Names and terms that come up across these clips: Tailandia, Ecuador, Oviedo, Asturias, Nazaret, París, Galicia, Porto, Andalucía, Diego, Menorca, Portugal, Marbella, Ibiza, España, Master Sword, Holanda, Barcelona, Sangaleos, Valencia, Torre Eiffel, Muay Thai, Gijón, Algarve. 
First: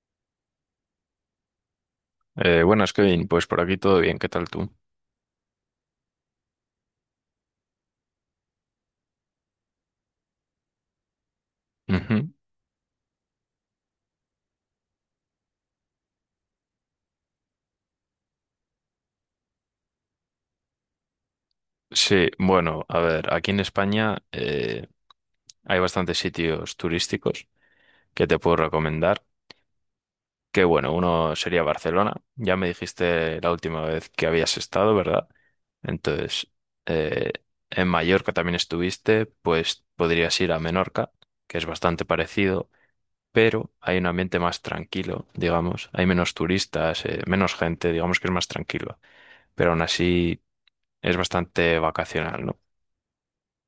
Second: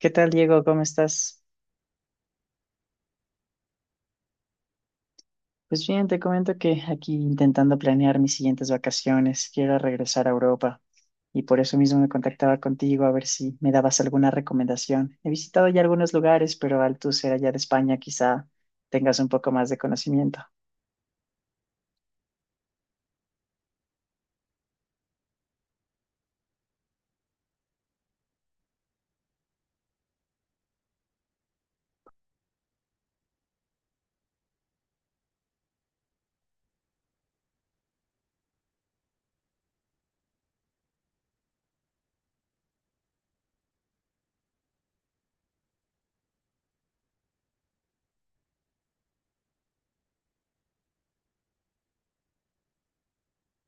¿Qué tal, Diego? ¿Cómo estás? Buenas, Kevin. Pues por aquí todo bien. ¿Qué tal tú? Pues bien, te comento que aquí intentando planear mis siguientes vacaciones, quiero regresar a Europa y por eso mismo me Ujú. contactaba contigo a ver si me dabas alguna recomendación. He visitado ya algunos lugares, pero al tú ser allá de España quizá tengas un poco más de conocimiento. Sí, bueno, a ver, aquí en España hay bastantes sitios turísticos que te puedo recomendar. Que bueno, uno sería Barcelona. Ya me dijiste la última vez que habías estado, ¿verdad? Entonces, eh, en Mallorca también estuviste, pues podrías ir a Menorca, que es bastante parecido, pero hay un ambiente más tranquilo, digamos. Hay menos turistas, menos gente, digamos que es más tranquilo. Pero aún así es bastante vacacional, ¿no?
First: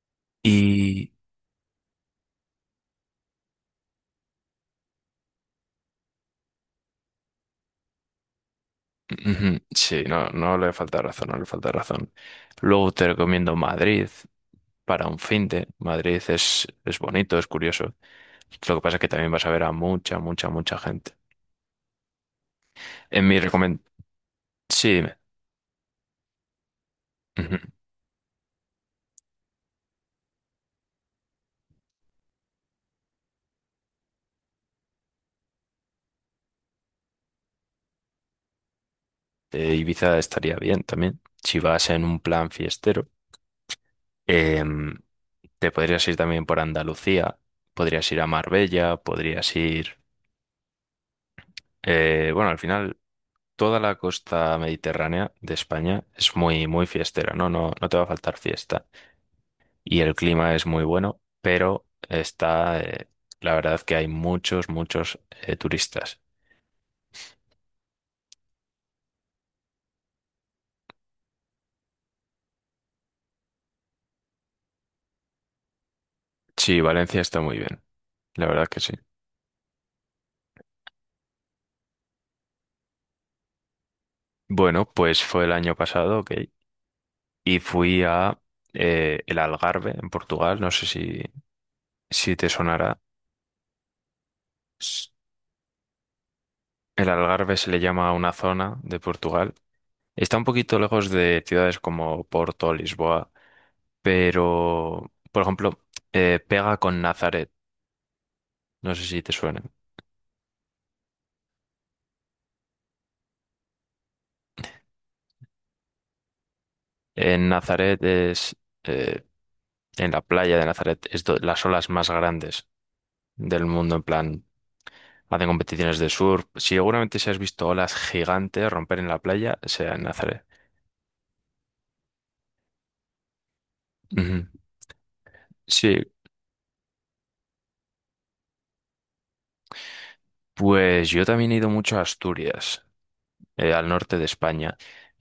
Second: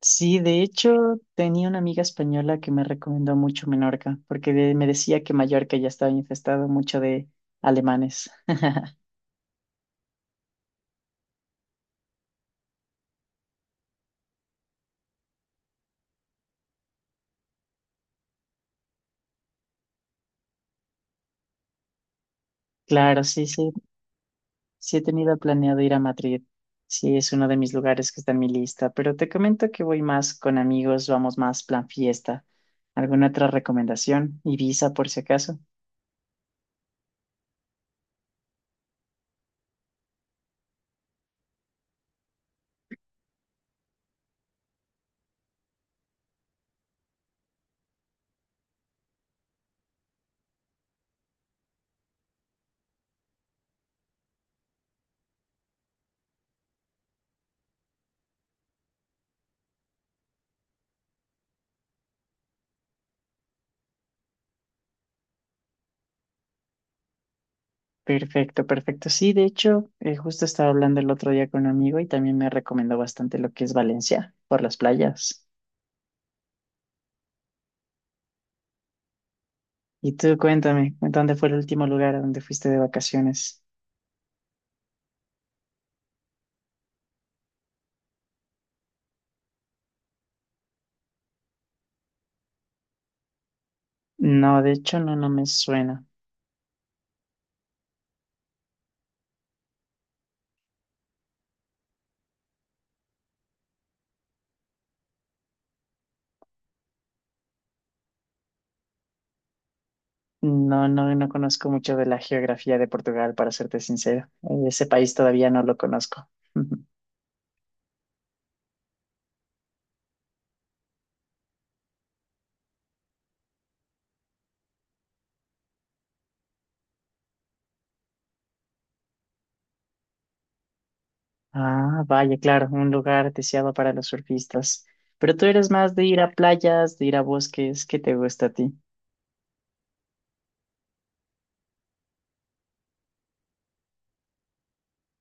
Sí, de hecho Y tenía una amiga española que me recomendó mucho Menorca, porque me decía que Mallorca ya estaba infestado mucho de alemanes. ujú, sí, no, no le falta razón, no le falta razón. Luego te recomiendo Madrid para un fin de Madrid es bonito, es curioso. Lo que pasa es que también vas a ver a mucha gente. Claro, En mi sí, sí, recomendación, sí, sí he dime. tenido planeado ir a Madrid. Sí, es uno de Ujú. mis lugares que está en mi lista, pero te comento que voy más con amigos, vamos más plan fiesta. ¿Alguna otra recomendación? Ibiza, por si acaso. Ibiza estaría bien también. Si vas en un plan fiestero, Em, te podrías ir también por Andalucía, podrías ir a Marbella, bueno, al final toda la costa mediterránea de España es muy fiestera, ¿no? No, no te va a faltar fiesta. Y el clima es muy bueno, pero está, la verdad que hay muchos turistas. Perfecto, perfecto. Sí, de hecho, justo estaba hablando el otro día con un amigo y también me recomendó bastante lo que es Valencia, por las playas. Sí, Valencia está muy bien, la verdad que sí. Y tú, cuéntame, ¿dónde fue el último lugar a donde fuiste de vacaciones? Bueno, pues fue el año pasado, ok, y fui a el Algarve, en Portugal, no sé si te sonará. No, de hecho, S- no, no me suena. El Algarve se le llama a una zona de Portugal. Está un poquito lejos de ciudades como Porto, Lisboa, pero, por ejemplo, pega con Nazaret, no sé si te suena. No, no, no conozco mucho de la geografía de Portugal, para serte sincero. Ese país todavía no lo conozco. En Nazaret eh, en la playa de Nazaret, es las olas más grandes del mundo, en plan, hacen competiciones de surf. Si seguramente si has visto olas gigantes romper en la playa, sea en Nazaret. Ah, vaya, claro, un lugar deseado para los Ujú. surfistas. Pero tú eres más Sí, de ir a playas, de ir a bosques. ¿Qué te gusta a ti? pues yo también he ido mucho a Asturias, al norte de España,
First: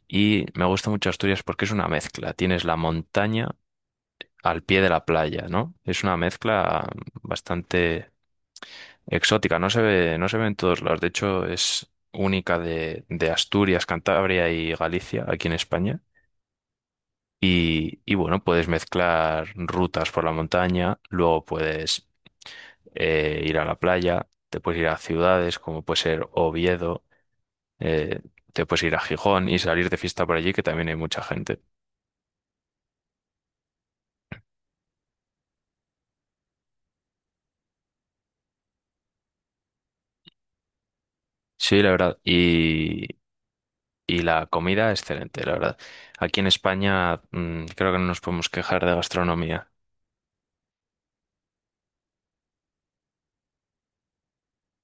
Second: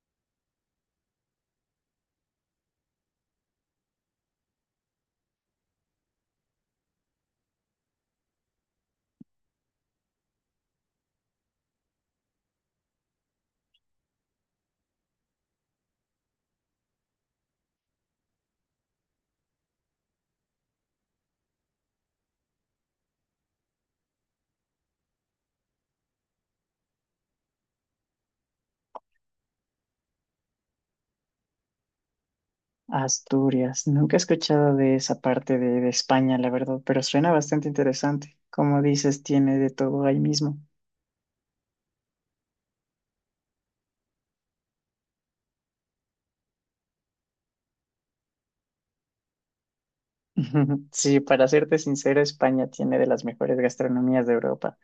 y me gusta mucho Asturias porque es una mezcla. Tienes la montaña al pie de la playa, ¿no? Es una mezcla bastante exótica, no se ve, no se ve en todos lados. De hecho, es única de Asturias, Cantabria y Galicia, aquí en España. Y bueno, puedes mezclar rutas por la montaña, luego puedes ir a la playa, te puedes ir a ciudades como puede ser Oviedo, eh, te puedes ir a Gijón y salir de fiesta por allí, que también hay mucha gente. Asturias. Nunca he escuchado de esa parte de España, la verdad, pero suena bastante interesante. Como dices, tiene de todo ahí mismo. Sí, la verdad. Y la comida, excelente, la verdad. Aquí en España, creo que no nos podemos quejar de gastronomía. Sí, para serte sincero, España tiene de las mejores gastronomías de Europa.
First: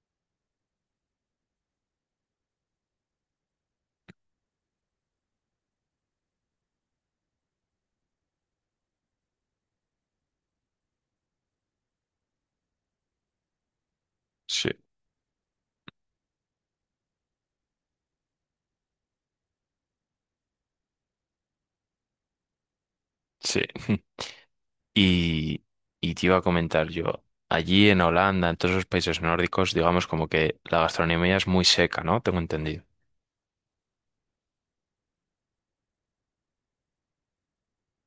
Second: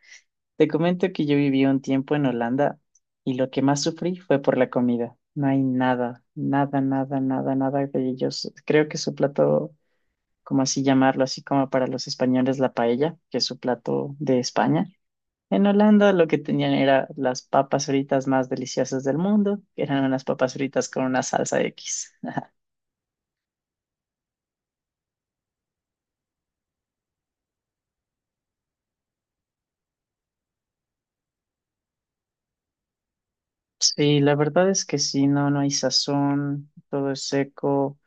Te comento que yo viví un tiempo en Holanda y lo que más sufrí fue por la comida. No hay nada, nada, nada, nada, nada de ellos. Creo que su plato, como así llamarlo, así como para los españoles la paella, que es su plato de Sí, España. En Holanda lo que tenían era las papas fritas más deliciosas del mundo, que eran unas papas fritas con una salsa X. sí. Y, y te iba a comentar yo, allí en Holanda, en todos los países nórdicos, digamos como que la gastronomía es muy seca, ¿no? Tengo entendido. Sí, la verdad es que sí, no, no hay sazón, todo es seco.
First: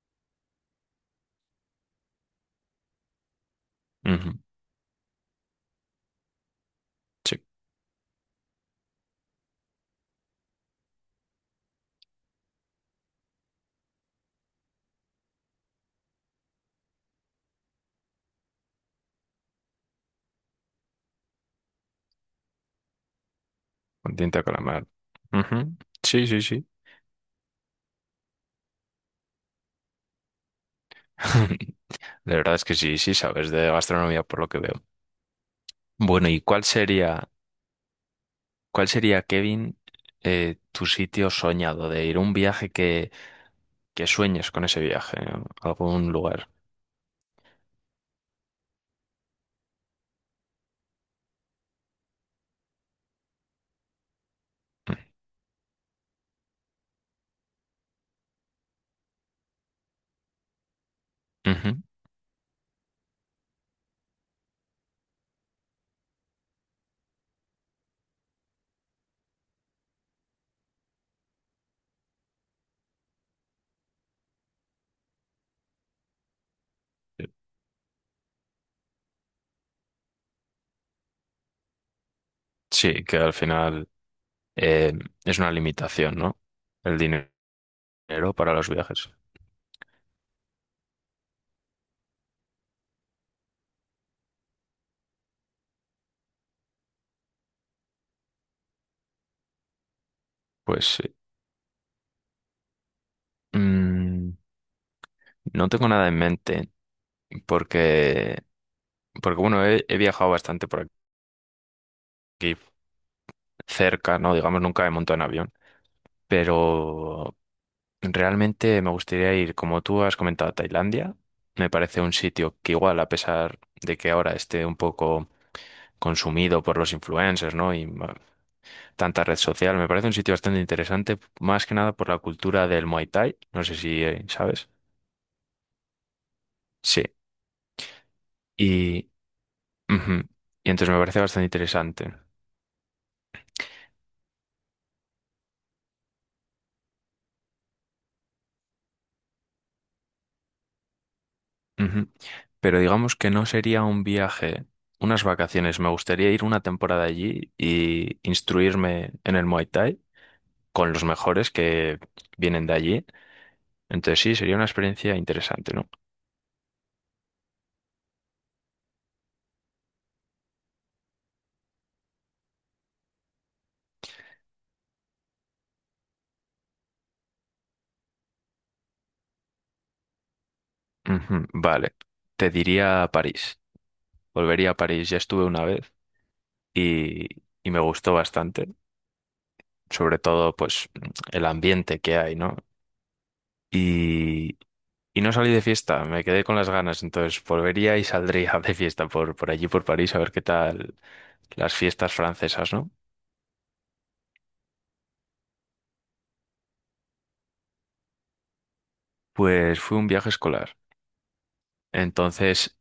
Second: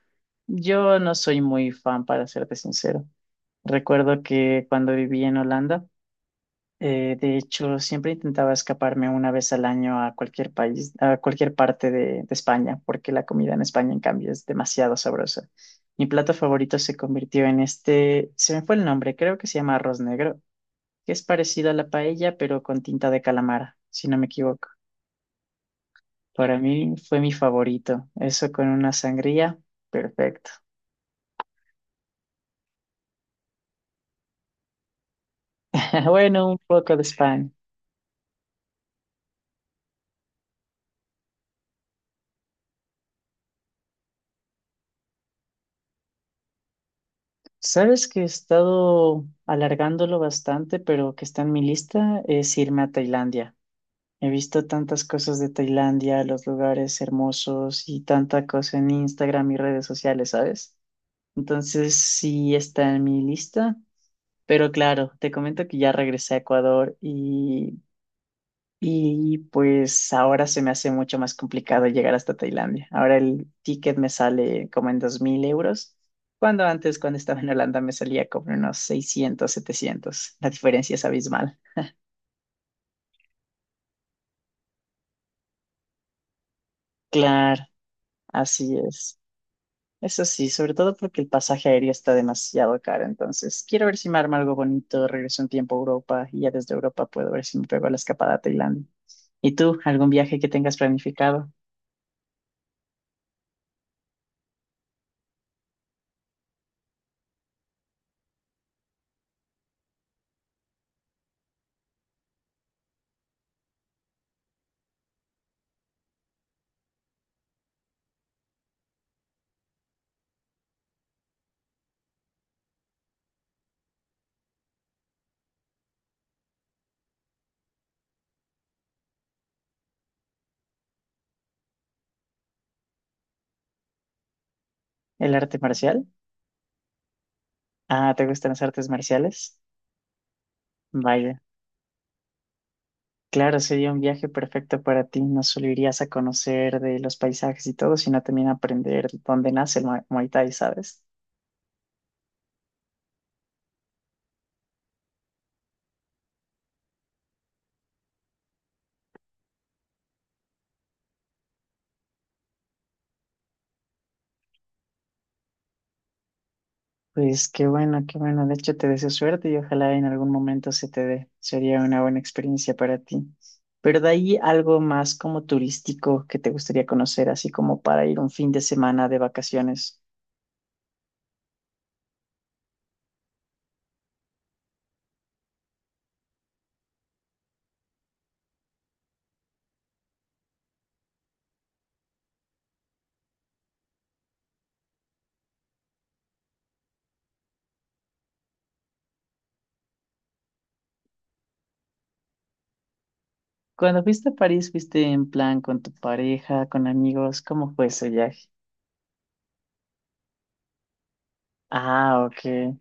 Yo no soy muy fan, para serte sincero. Recuerdo Ujú, que cuando viví en Holanda, sí, de hecho, siempre intentaba escaparme una vez al año a cualquier país, a cualquier parte de España, porque la comida en España, en cambio, es demasiado sabrosa. Mi plato favorito se convirtió en este, se me fue el nombre, creo que se llama arroz negro, que es parecido a la paella, pero con tinta de calamar, si con no me tinta de equivoco. calamar. Ujú, sí, sí, Para sí. mí fue mi favorito. Eso con una sangría, perfecto. De verdad es que sí, sí sabes de gastronomía por lo que veo. Bueno, ¿y Bueno, un cuál poco de España. cuál sería, Kevin, tu sitio soñado de ir? Un viaje que sueñes con ese viaje, ¿no? Algún lugar. Sabes que he estado alargándolo bastante, pero que está en mi lista es irme a Tailandia. He visto tantas cosas de Tailandia, los lugares hermosos y tanta cosa en Instagram y redes sociales, ¿sabes? Ujú. Entonces sí está en mi lista, pero claro, te comento que ya regresé a Ecuador y pues ahora se me hace mucho más complicado llegar hasta Tailandia. Ahora el ticket me sale como en 2.000 euros, cuando antes, cuando estaba en Holanda, me salía como en unos 600-700. La diferencia es abismal. Sí, que al final eh, es una limitación, ¿no? El dinero. Claro, ¿Dinero para los así viajes? es. Eso sí, sobre todo porque el pasaje aéreo está demasiado caro. Entonces, quiero ver si me arma algo bonito, regreso un tiempo a Europa y ya desde Europa puedo ver si me pego la escapada a Tailandia. ¿Y tú, algún viaje que tengas Pues planificado? mm, no tengo nada en mente porque, porque bueno, he viajado bastante por aquí cerca, ¿no? Digamos, nunca he montado en avión, pero realmente me gustaría ir, como tú has comentado, a Tailandia. Me parece un sitio que igual, a pesar de que ahora esté un poco consumido por los influencers, ¿no? Y tanta red social, me parece un sitio bastante interesante, más que nada por la cultura del Muay Thai. No sé si sabes. ¿El arte marcial? Ah, ¿te gustan las artes Sí. marciales? Ujú. Y entonces me parece Vaya, bastante interesante. claro, sería un viaje perfecto para ti. No solo irías a conocer de los paisajes y todo, sino también aprender dónde nace el Muay Thai, ¿sabes? Ujú. Pero digamos que no sería un viaje, unas vacaciones. Me gustaría ir una temporada allí y instruirme en el Muay Thai con los mejores que vienen de allí. Entonces sí, sería una experiencia interesante, ¿no? Pues qué bueno, qué bueno. De hecho, te deseo suerte y ojalá en algún momento se te dé. Sería una buena experiencia para ti. Pero de ahí algo más como turístico que te gustaría conocer, así como para ir un fin de semana de vacaciones. Ujú. Vale, te diría París. Volvería a París, ya estuve una vez y, y me gustó bastante, sobre todo pues el ambiente que hay, ¿no? y Y no salí de fiesta, me quedé con las ganas, entonces volvería y saldría de fiesta por allí, por París, a ver qué tal las fiestas francesas, ¿no? Cuando fuiste a París, ¿fuiste en plan con tu pareja, con amigos? ¿Cómo fue ese viaje? Pues fue un viaje escolar, Ah, ok, entonces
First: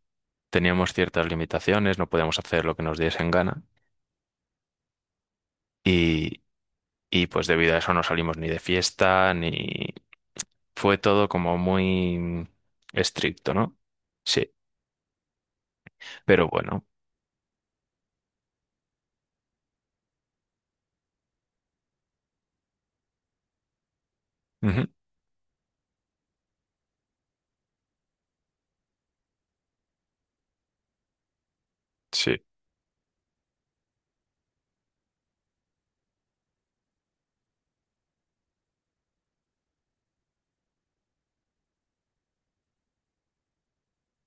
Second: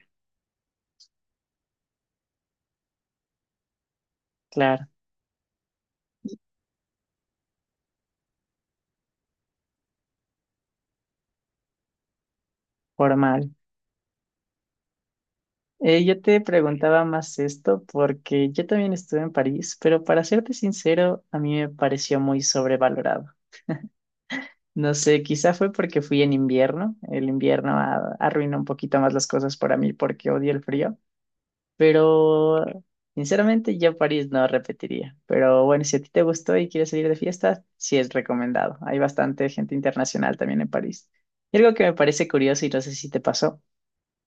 teníamos ciertas limitaciones, no podíamos hacer lo que nos diesen gana claro, y, y pues debido a eso no salimos ni de fiesta, ni... Fue todo como muy formal. estricto, ¿no? Sí, Yo te pero bueno, preguntaba más esto porque yo también estuve en París, pero para serte sincero, a mí me pareció muy sobrevalorado. ujú, No sé, quizá fue porque fui en invierno. El invierno arruinó un poquito más las cosas para mí porque odio el frío, sí, pero sinceramente yo París no repetiría. Pero bueno, si a ti te gustó y quieres salir de fiesta, sí es recomendado. Hay bastante gente internacional también en París. Y algo que me parece curioso y no sé si te pasó.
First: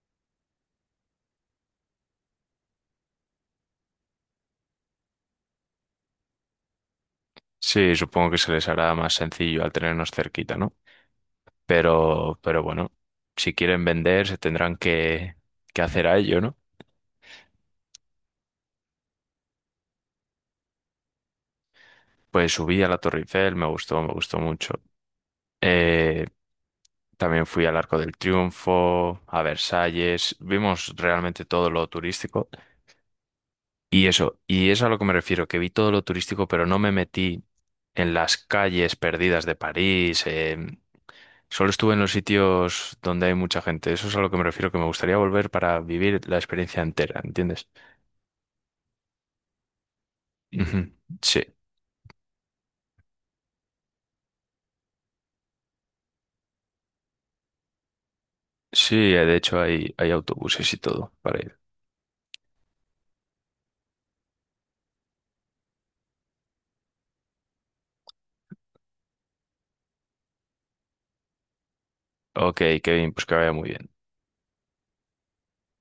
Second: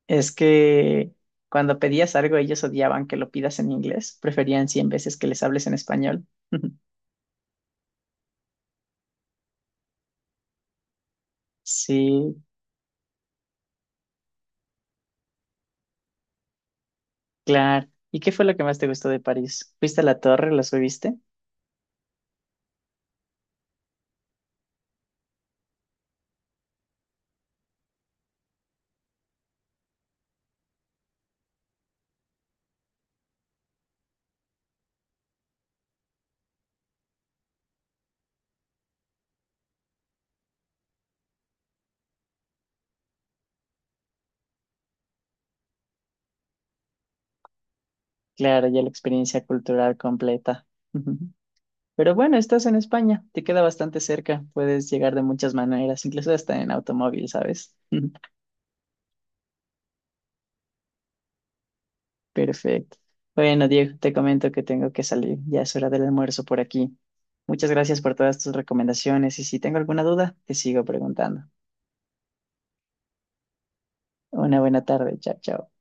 Es que cuando pedías algo, ellos odiaban que lo pidas en inglés. Preferían 100 veces que les hables en español. sí, supongo que se les hará más sencillo al tenernos cerquita, ¿no? Sí, Pero bueno, si quieren vender, se tendrán que hacer a ello, ¿no? claro. ¿Y qué fue lo que más te gustó de París? ¿Fuiste a la torre? ¿Lo subiste? Pues subí a la Torre Eiffel, me gustó mucho. Eh, también fui al Arco del Triunfo, a Versalles, vimos realmente todo lo turístico. Y eso, y es a lo que me refiero, que vi todo lo turístico, pero no me metí en las calles perdidas de París. Solo estuve en los sitios donde hay mucha gente. Eso es a lo que me refiero, que me gustaría volver para vivir la experiencia entera, ¿entiendes? Claro, ya la experiencia cultural completa. Ujú, Ujú. sí. Pero bueno, estás en España, te queda bastante cerca, puedes llegar de muchas maneras, incluso hasta en automóvil, ¿sabes? Sí, de hecho hay autobuses y todo para ir. Perfecto. Bueno, Diego, te comento que tengo que salir. Ya es hora del almuerzo por aquí. Muchas gracias por todas tus recomendaciones y si tengo alguna duda, te sigo preguntando. Ok, Kevin, pues que vaya muy bien. Una buena tarde. Chao, chao.